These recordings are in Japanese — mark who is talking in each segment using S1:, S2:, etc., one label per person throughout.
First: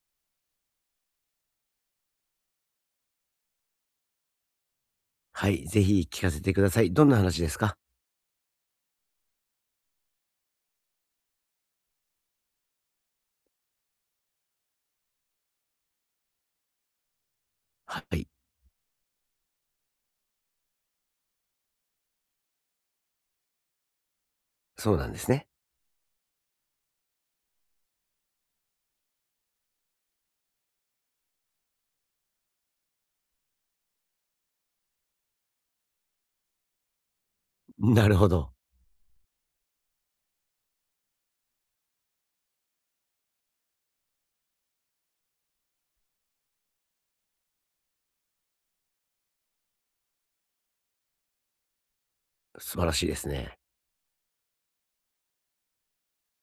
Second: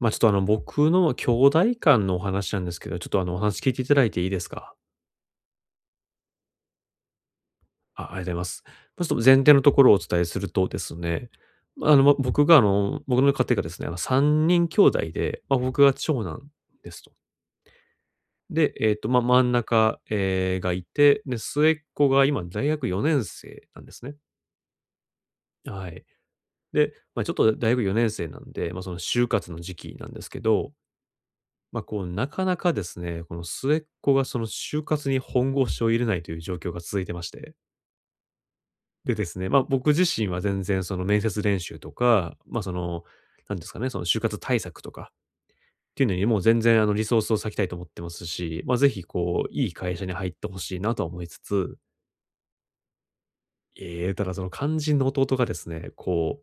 S1: まあ、ちょっとあの、僕の兄弟間のお話なんですけど、ちょっとあの、お話聞いていただいていいですか？
S2: はい、ぜひ聞かせてください。どんな話ですか？
S1: あ、ありがとうございます。ちょっと前提のところをお伝えするとですね、僕の家庭がですね、あの、3人兄弟で、まあ、僕が長男ですと。
S2: はい、
S1: で、まあ、真ん中、がいて、で、末っ子が今大学4年生なんですね。
S2: そうなんですね。
S1: はい。で、まあ、ちょっと大学4年生なんで、まあ、その就活の時期なんですけど、まあ、こう、なかなかですね、この末っ子がその就活に本腰を入れないという状況が続いてまして。
S2: なるほど。
S1: でですね、まあ、僕自身は全然その面接練習とか、まあ、その、なんですかね、その就活対策とかっていうのにもう全然あのリソースを割きたいと思ってますし、まあ、ぜひこう、いい会社に入ってほしいなとは思いつつ、
S2: 素晴らしいですね。
S1: ええ、ただその肝心の弟がですね、こ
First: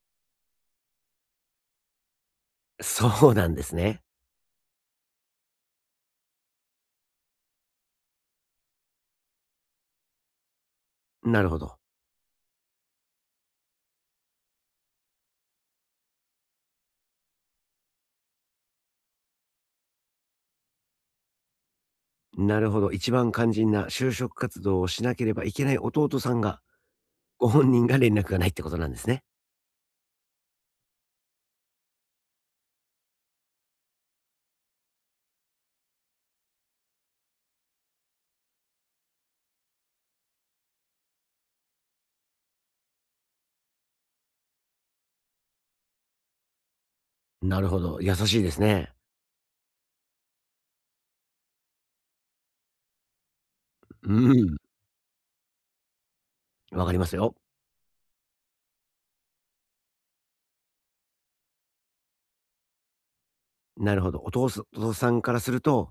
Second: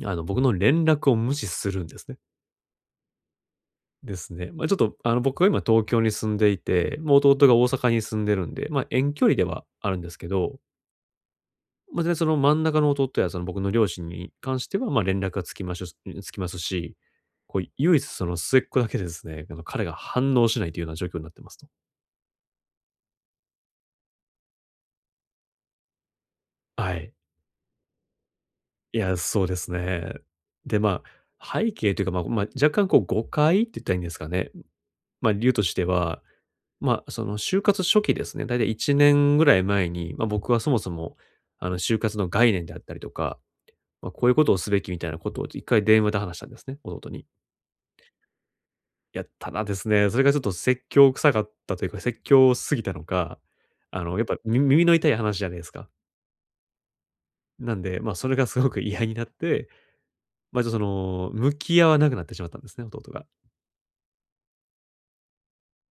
S1: う、あの、僕の連絡を無視するんですね。
S2: そうなんですね。
S1: ですね。まあ、ちょっと、あの、僕が今東京に住んでいて、もう弟が大阪に住んでるんで、まあ、遠距離ではあるんですけど、
S2: なるほど。
S1: まあ、全然その真ん中の弟やその僕の両親に関しては、まあ、連絡がつきますし、こう、唯一その末っ子だけですね、あの、彼が反応しないというような状況になってますと。
S2: なるほど。一番肝心な就職活動をしなければいけない弟さんが、
S1: はい。
S2: ご本人が連絡がないってことなんで
S1: い
S2: す
S1: や、
S2: ね。
S1: そうですね。で、まあ、背景というか、まあ、若干こう誤解って言ったらいいんですかね。まあ、理由としては、まあ、その就活初期ですね、だいたい1年ぐらい前に、まあ、僕はそもそも、あの、就活の概念であったりとか、まあ、こういうことをすべきみたいなことを一回電話で話したんですね、弟に。
S2: なるほど、優しいですね。
S1: いや、ただですね、それがちょっと説教臭かったというか、説教すぎたのか、あ
S2: う
S1: の、やっぱ
S2: ん、
S1: 耳の痛い話じゃないですか。
S2: わかりますよ。
S1: なんで、まあ、それがすごく嫌になって、まあ、ちょっとその、向き合わなくなってしまったんですね、弟が。
S2: なるほど。お父さんからすると、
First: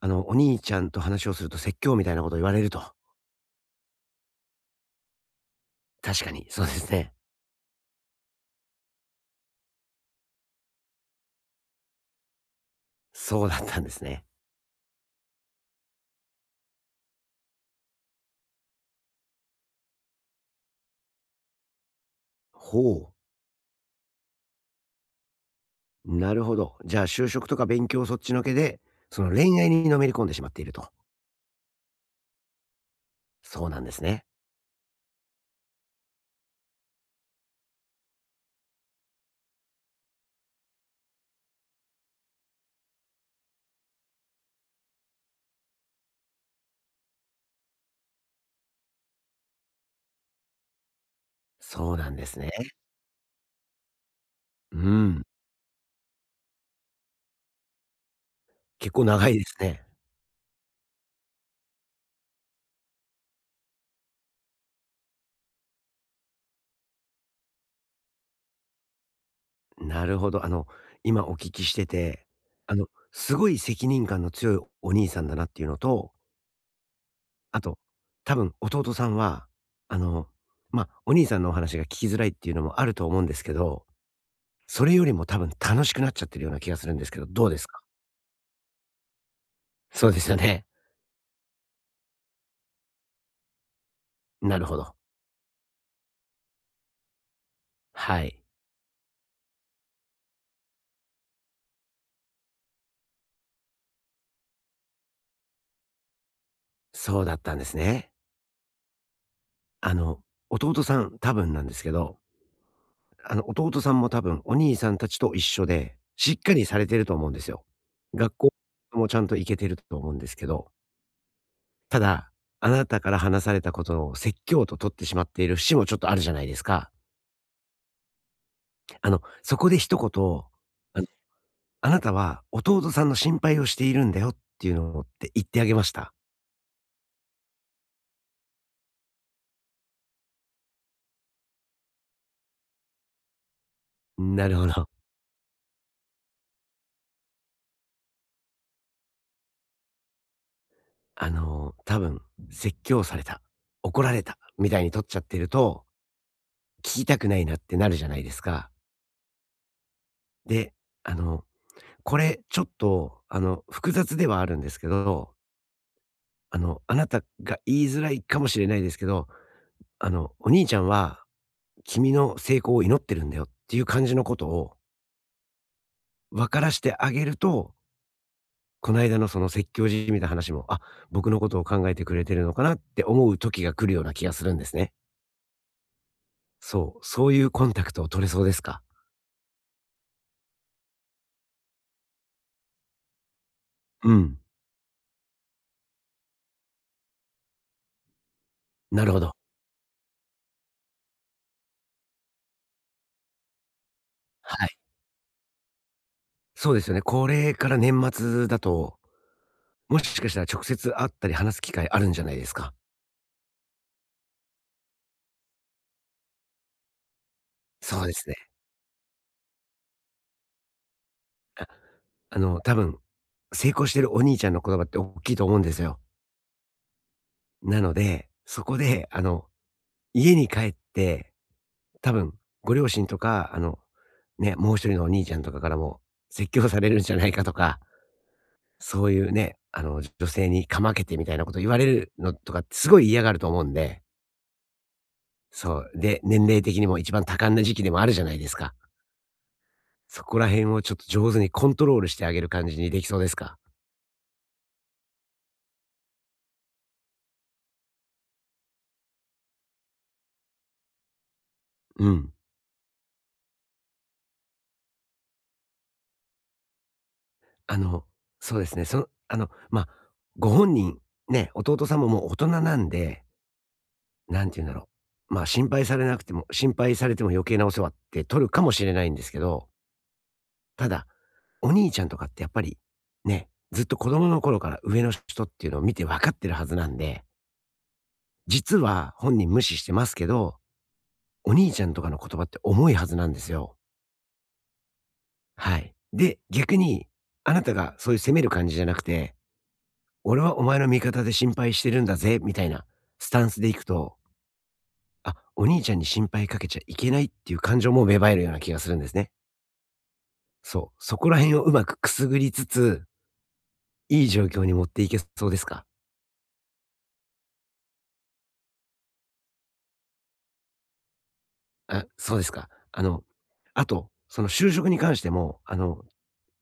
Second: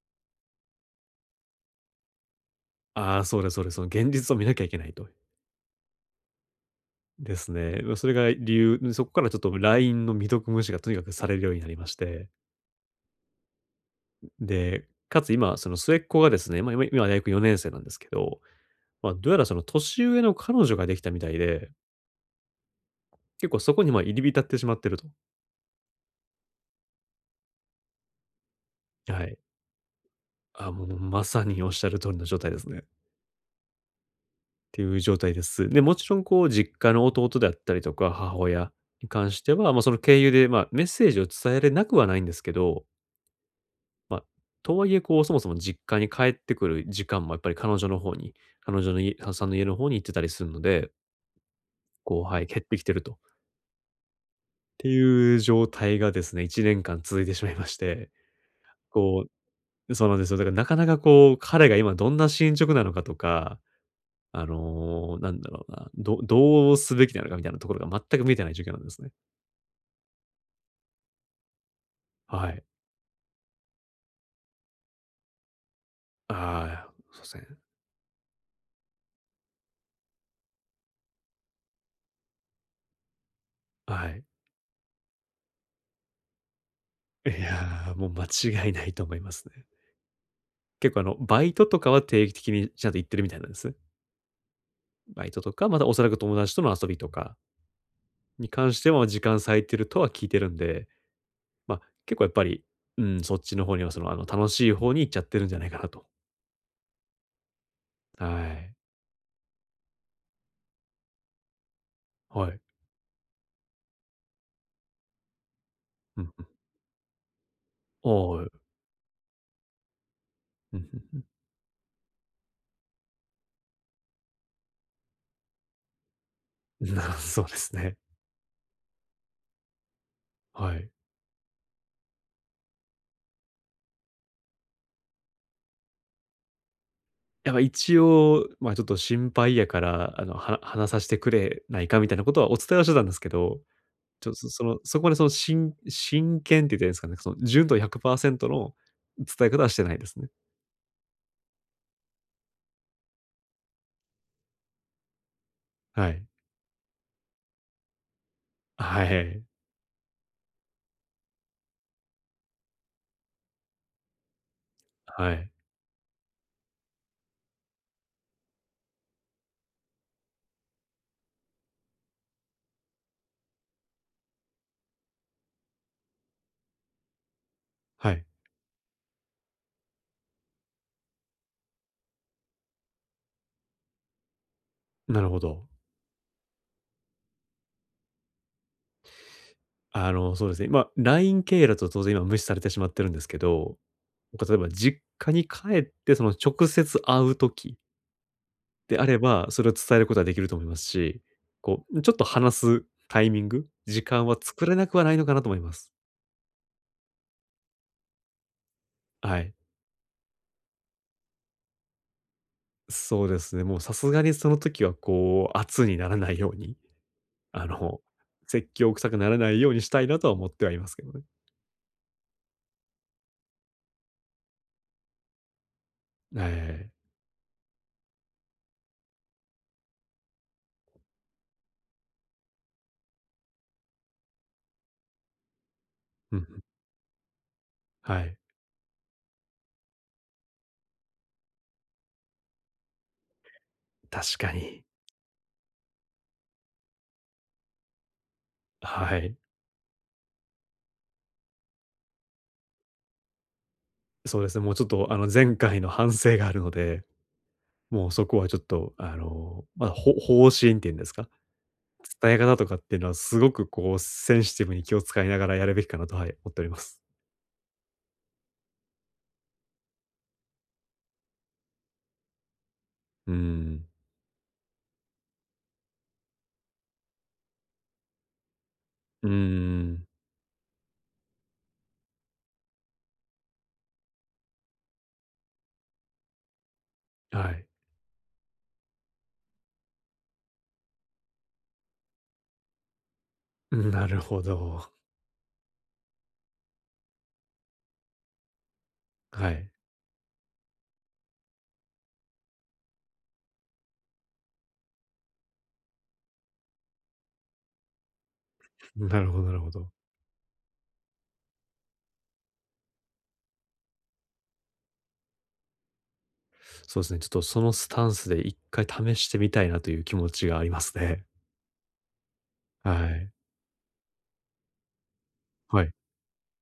S2: お兄ちゃんと話をすると説教みたいなことを言われると。
S1: ああ、そうです、そうです。その現実を見なきゃいけないと。
S2: 確かに、そうですね。
S1: ですね。ま、それが理由そこからちょっと LINE の未読無視がとにかくされるようになりまして。
S2: そうだったんですね。
S1: で、かつ今、その末っ子がですね、まあ、今大学4年生なんですけど、まあ、どうやらその年上の彼女ができたみたいで、
S2: ほう。
S1: 結構そこに、ま、入り浸ってしまってると。
S2: なるほど。じゃあ就職とか勉強そっちのけで、そ
S1: は
S2: の
S1: い。
S2: 恋愛にのめり込んでしまってい
S1: ああ、
S2: る
S1: も
S2: と。
S1: うまさにおっしゃる通りの状態ですね。
S2: そうなんですね。
S1: っていう状態です。で、もちろんこう実家の弟であったりとか、母親に関しては、まあ、その経由で、まあ、メッセージを伝えれなくはないんですけど、まあ、とはいえこう、そもそも実家に帰ってくる時間もやっぱり彼女の方に、彼女さんの家の方に行ってたりするので、
S2: そうなん
S1: こう、
S2: です
S1: はい、
S2: ね。
S1: 減ってきてると。っ
S2: う
S1: て
S2: ん。
S1: いう状態がですね、1年間続いてしまいまして、
S2: 結構
S1: こ
S2: 長いですね。
S1: そうなんですよ。だからなかなかこう、彼が今どんな進捗なのかとか、あの、なんだろうな、どうすべきなのかみたいなところが全く見えてない状況なんですね。
S2: なるほど。今お聞きしてて、
S1: はい。
S2: すごい責任感の強いお兄さんだなっていうのと、
S1: ああ、そうですね。
S2: あと、多分弟さんは、あの、お兄さんのお話が聞きづらいっていうのもあると思うんですけど、
S1: はい。
S2: それよりも多分楽しくなっちゃってるような気がするんですけど、
S1: い
S2: どうですか？
S1: やー、もう間違いないと思いますね。
S2: そうですよね。
S1: 結構あの、バイトとかは定期的にちゃんと行ってるみたいなんです。
S2: なるほど。
S1: バイトとか、またおそらく友達との遊びとか
S2: はい。
S1: に関しては、時間割いてるとは聞いてるんで、ま、結構やっぱり、うん、そっちの方にはその、あの、楽しい方に行っちゃってるんじゃないかなと。
S2: そうだったんですね。
S1: はい。
S2: あの、弟さん、多分なんですけど、
S1: はい。
S2: 弟さんも多分お兄さんたちと一緒で、
S1: う
S2: し
S1: ん
S2: っ
S1: うん。
S2: かりされてると思うんですよ。学
S1: は
S2: 校
S1: い。
S2: もちゃんと行けてると思うんですけど、
S1: うん、うん。
S2: ただ、あなたから話されたことを説教と取ってしまっている節もちょっとあるじゃないですか。
S1: そうですね。
S2: あの、そこで一言、
S1: はい。
S2: あの、あなたは弟さんの心配をしているんだよっていうのって言ってあげました。
S1: やっぱ一応、ま、ちょっと心配やから、あの、話させてくれないかみたいなことはお伝えはしてたんですけど、ちょっと、
S2: なるほど。
S1: そこまでその真剣って言ったらいいんですかね、その純度100%の伝え方はしてないですね。
S2: 多分、説教された、怒られた、みたいに取っちゃってると、
S1: はい。
S2: 聞きたくないなってなるじゃないですか。
S1: はい。
S2: で、あの、これちょっと、複雑ではあるんですけ
S1: は
S2: ど、
S1: い。
S2: あなたが言いづらいかもしれないですけど、あの、お兄ちゃんは君の成功を祈ってるんだよっていう感じのことを分からしてあげると、
S1: はい。
S2: この間のその説教じみた話も、あ、僕のことを考えてくれてるのかなって思う時が来るような気がするんですね。
S1: なるほど。
S2: そう、そういうコンタクトを取れそうですか？
S1: あの、そうですね、ま、LINE 経由だと当然今無視されてしまってるんですけど、
S2: う
S1: な
S2: ん、
S1: んか例えば実家に帰ってその直接会う時で
S2: な
S1: あ
S2: る
S1: れ
S2: ほど。
S1: ば、それを伝えることはできると思いますし、こう、ちょっと話すタイミング、時間は
S2: は
S1: 作れ
S2: い。
S1: なくはないのかなと思います。
S2: そうですよね。これから年末だと
S1: はい。
S2: もしかしたら直接会ったり話す機会あるんじゃないですか？
S1: そうですね、もうさすがにその時はこう、圧にならないようにあの、
S2: そうですね。
S1: 説教臭くならないようにしたいなとは思ってはいますけどね。
S2: あ、多分、成功してるお兄ちゃんの言葉って大きいと思うんですよ。
S1: ええ。
S2: なので、そこで、家に帰って、多分ご両親とか、ね、もう一人のお兄ちゃんとかからも
S1: うんう
S2: 説
S1: ん。
S2: 教されるんじゃないかとか、
S1: はい。
S2: そういうね、女性にかまけてみたいなこと言われるのとかってすごい嫌がると思うんで、
S1: 確かに。
S2: そう、で、年齢的にも一番多感な時期でもあるじゃないですか。
S1: はい。
S2: そこら辺をちょっと上手にコントロールしてあげる感じにできそうですか？
S1: そうですね、もうちょっとあの、前回の反省があるので、もうそこはちょっとあの、まあ、方針っていうんですか、
S2: うん。
S1: 伝え方とかっていうのはすごくこう、センシティブに気を使いながらやるべきかなと、はい、思っております。
S2: あの、そうですね。その、ご本人、ね、弟さんももう大人なんで、
S1: うーん。
S2: なんて言うんだろう、まあ、心配されなくても心配されても余計なお世話って取るかもしれないんで
S1: うー
S2: すけど、
S1: ん。
S2: ただ、お兄ちゃんとかってやっぱり、ね、ずっと子供の頃から上の人っていうのを見て分かってるはずなんで、
S1: はい。
S2: 実は本人無視してますけど、お兄ちゃんとかの言葉って重いはずなんですよ。
S1: なるほど。
S2: はい。で、逆に、あなたがそういう責める感じじゃなくて、
S1: はい。
S2: 俺はお前の味方で心配してるんだぜ、みたいなスタンスでいくと、あ、お兄ちゃんに心配かけちゃいけないっていう感情も芽生えるような気がするんです
S1: なる
S2: ね。
S1: ほど、なるほど。
S2: そう。そこら辺をうまくくすぐりつつ、いい状況に持っていけそうですか？
S1: そうですね、ちょっとそのスタンスで一回試してみたいなという気持ちがありますね。
S2: あ、そうですか。あ
S1: は
S2: の、
S1: い。
S2: あと、その就職に関しても、
S1: はい。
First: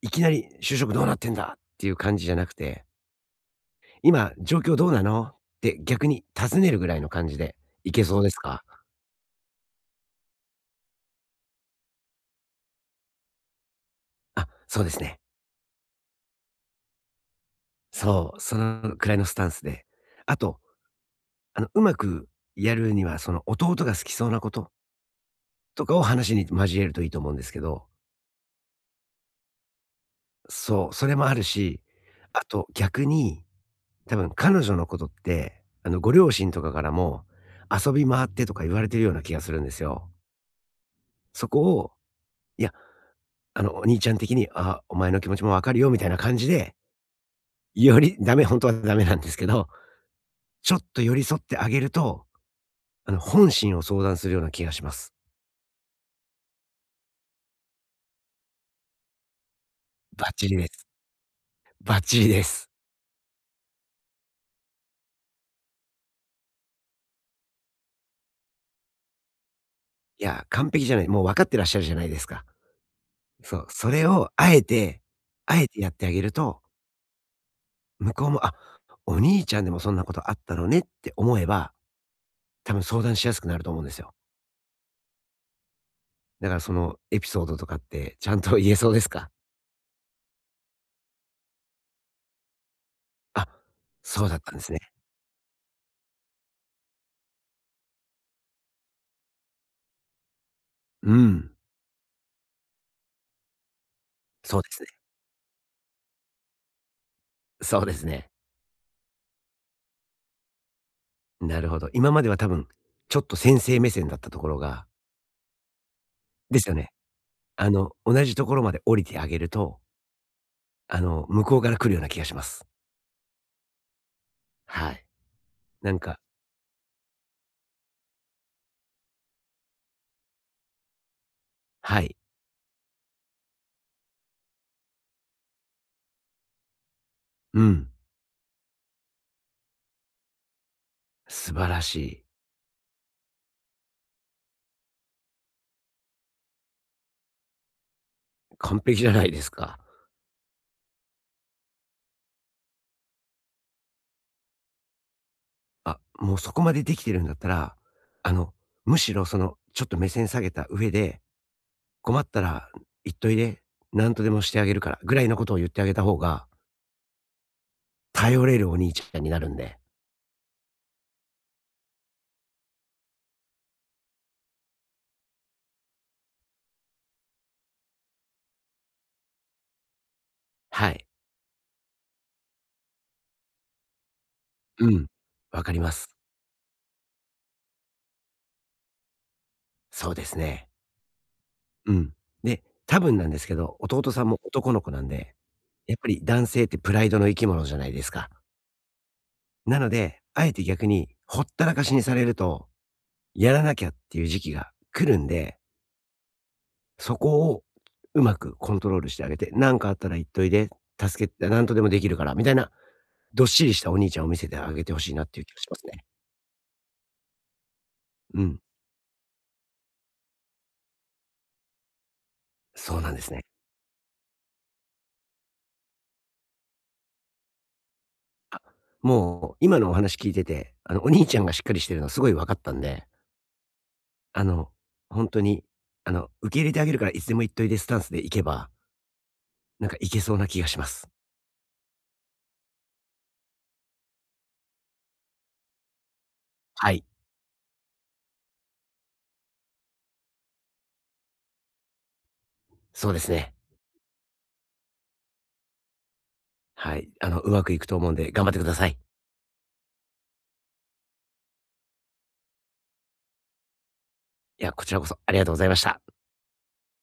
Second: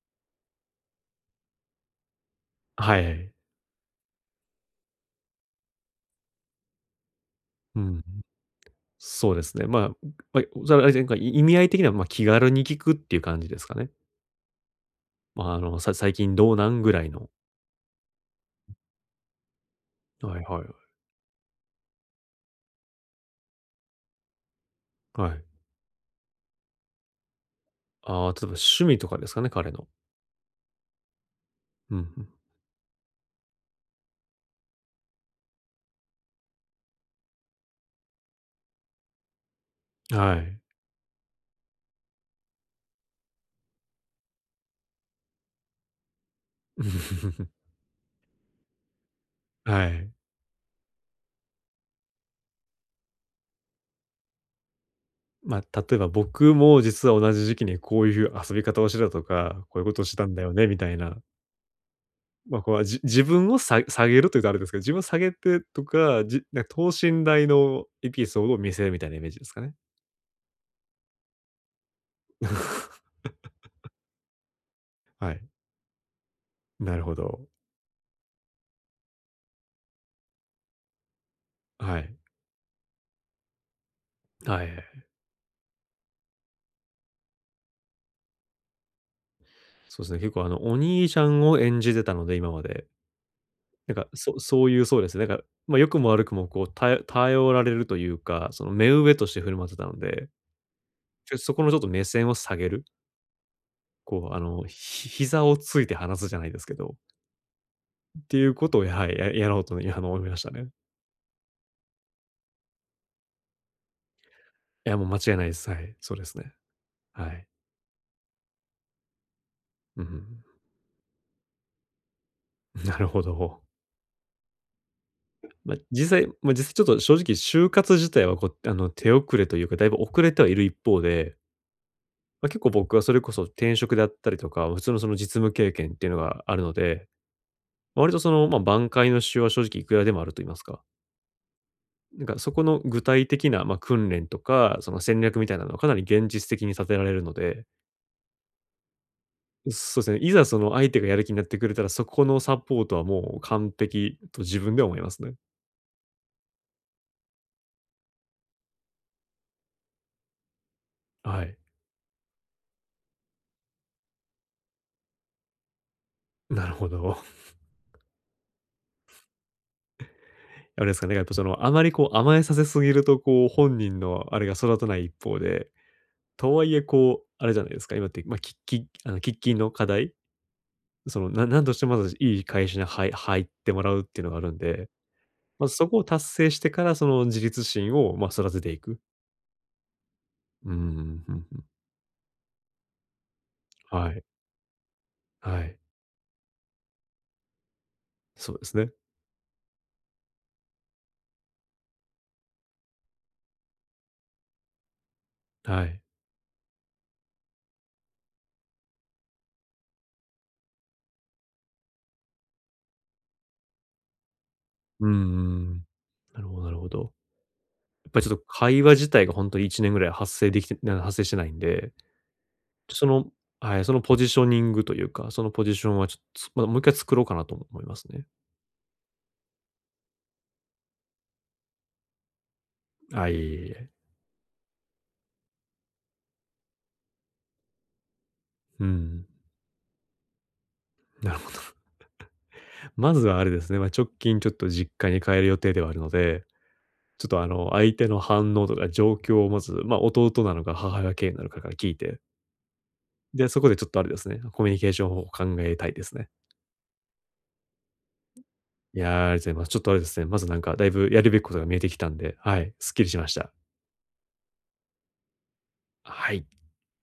S2: いきなり就職どうなってんだっていう感じじゃなくて、
S1: はい。
S2: 今、状況どうなのって逆に尋ねるぐらいの感じで
S1: う
S2: い
S1: ん。
S2: けそうですか？
S1: そうですね。まあ、それはあれですね、なんか意味合い的には、まあ、気軽に聞くっていう感じですかね。
S2: あ、そうですね。
S1: まあ、あの、最近どうなんぐらいの。
S2: そう、そのくらいのスタンスで。あ
S1: はい、はい、
S2: と、
S1: はい。
S2: うまくやるには、その弟が好きそうなこと
S1: はい。
S2: とかを話に交えるといいと思うんですけど、
S1: ああ、例えば趣味とかですかね、彼の。
S2: そう、それもあるし、
S1: うん、う
S2: あと逆に、多分彼女のことって、ご両親とかからも、遊び回ってとか言われてるような気がするんですよ。
S1: ん。はい。
S2: そこを、いや、お兄ちゃん的に、あ、お前の気持ちもわかるよみたいな感じで、より、ダメ、本当はダメなんですけど、
S1: はい。
S2: ちょっと寄り添ってあげると、本心を相談するような気がします。
S1: まあ、例えば僕も実は同じ時期にこういう遊び方をしてたとか、こういうことをした
S2: バッ
S1: んだ
S2: チ
S1: よ
S2: リ
S1: ね
S2: で
S1: み
S2: す。
S1: たいな。
S2: バッチリで
S1: まあ、
S2: す。
S1: こう、自分を下げるというとあれですけど、自分を下げてとか、なんか等身大のエピソードを見せるみたいなイメージですかね。
S2: いや、完璧じゃない、もう分かってらっしゃるじゃないですか。そう、それをあえて
S1: はい。
S2: あえてやってあげると、
S1: なるほど。
S2: 向こうも、あ、お兄ちゃんでもそんなことあったのねって思えば、
S1: はい。
S2: 多分相談しやすくなると思うんですよ。
S1: はい。
S2: だからそのエピソードとかってちゃんと言えそうですか？
S1: そうですね、結構あの、お兄ちゃんを演じてたので、今まで。
S2: あ、
S1: なんか、
S2: そうだ
S1: そ
S2: ったんで
S1: そう
S2: す
S1: い
S2: ね。
S1: うそうですね、なんか、まあ、良くも悪くもこう、頼られるというか、その目上として振る舞ってたので、
S2: う
S1: ちょ
S2: ん、
S1: そこのちょっと目線を下げる、こうあ
S2: そう
S1: の、
S2: ですね。
S1: 膝をついて話すじゃないですけど、
S2: そうです
S1: っ
S2: ね。
S1: ていうことを、はい、やろうとね、あの、思いましたね。
S2: なるほど。今までは多分ちょっと先生目線だったところが
S1: いや、もう間違いないです。はい、そうですね。
S2: ですよね。
S1: はい。
S2: 同じところまで降りてあげると、
S1: うん。
S2: 向こうから来るような気がします。
S1: なるほど。
S2: はい。
S1: まあ、
S2: なん
S1: 実
S2: か
S1: 際、ちょっと正直就活自体はこう、あの、手遅れというか、だいぶ遅れてはいる一方で、
S2: はい。
S1: まあ、結構僕はそれこそ転職であったりとか、普通のその実務経験っていうのがあるので、
S2: うん。
S1: 割とその、まあ、挽回の手は正直いくらでもあると言いますか。
S2: 素晴らし
S1: な
S2: い。
S1: んかそこの具体的な、まあ、訓練とか、その戦略みたいなのはかなり現実的に立てられるので、
S2: 完璧じゃないですか。
S1: そうですね、いざその相手がやる気になってくれたら、そこのサポートはもう完璧と自分では思いますね。
S2: あ、もうそこまでできてるんだったら、あの、むしろその、ちょっと目線下げた上で、
S1: はい。
S2: 困ったら言っといで、なんとでもしてあげるからぐらいのことを言ってあげた方が、
S1: なるほど。
S2: 頼れるお兄ちゃんになるんで。
S1: あれですかね、やっぱその、あまりこう甘えさせすぎると、こう本人のあれが育たない一方で、とはいえこう、あれじゃないですか、今って、まあ、喫緊の課題、
S2: はい。
S1: その、なんとしてもまずいい会社に入ってもらうっていうのがあるんで、
S2: うん。わ
S1: ま、
S2: かり
S1: そ
S2: ま
S1: こを
S2: す。
S1: 達成してから、その自立心を、まあ、育てていく。
S2: そうですね。
S1: うんうん、ふんふん。
S2: うん。で、多分なんですけど、弟
S1: はい。
S2: さんも男の子なんで
S1: はい。
S2: やっぱり男性ってプライドの生き物じゃないですか。
S1: そうですね。
S2: なので、あえて逆にほったらかしにされると、やらなきゃっていう時期が来るんで、
S1: はい。
S2: そこをうまくコントロールしてあげて、なんかあったら言っといで、助けてなんとでもできるから、みたいな、どっしりしたお兄ちゃんを見せてあげてほ
S1: う
S2: し
S1: んう
S2: いなっていう気がしま
S1: ん、
S2: すね。
S1: なるほど、なるほど。やっぱりちょっ
S2: う
S1: と
S2: ん。
S1: 会話自体が本当に1年ぐらい発生してないんで、
S2: そう
S1: そ
S2: なんで
S1: の
S2: すね。
S1: はい、そのポジショニングというか、そのポジションはちょっと、ま、もう一回作ろうかなと思いますね。
S2: あ、もう今のお話聞いてて、お兄ちゃんがしっかりしてるのすごい分かったんで、
S1: あ、いえ、いえ、いえ。
S2: あの、本当に、受け入れてあげるからいつでも言っといでスタンスでいけば
S1: うん、
S2: なんかいけそうな気がします。
S1: なるほど。まずはあれですね、ま、直近ちょっと実家に帰る予定ではあるので、
S2: はい。
S1: ちょっとあの、相手の反応とか状況をまず、ま、弟なのか母親経由なのかから聞いて、
S2: そうです
S1: で、
S2: ね。
S1: そこでちょっとあれですね、コミュニケーション方法を考えたいですね。
S2: はい。うまくいくと思うんで頑張ってください。
S1: いや、ありがとうございます。ちょっとあれですね、まずなんかだいぶやるべきことが見えてきたんで、はい、すっきりしました。
S2: いや、こちらこそありがとうございました。
S1: はい。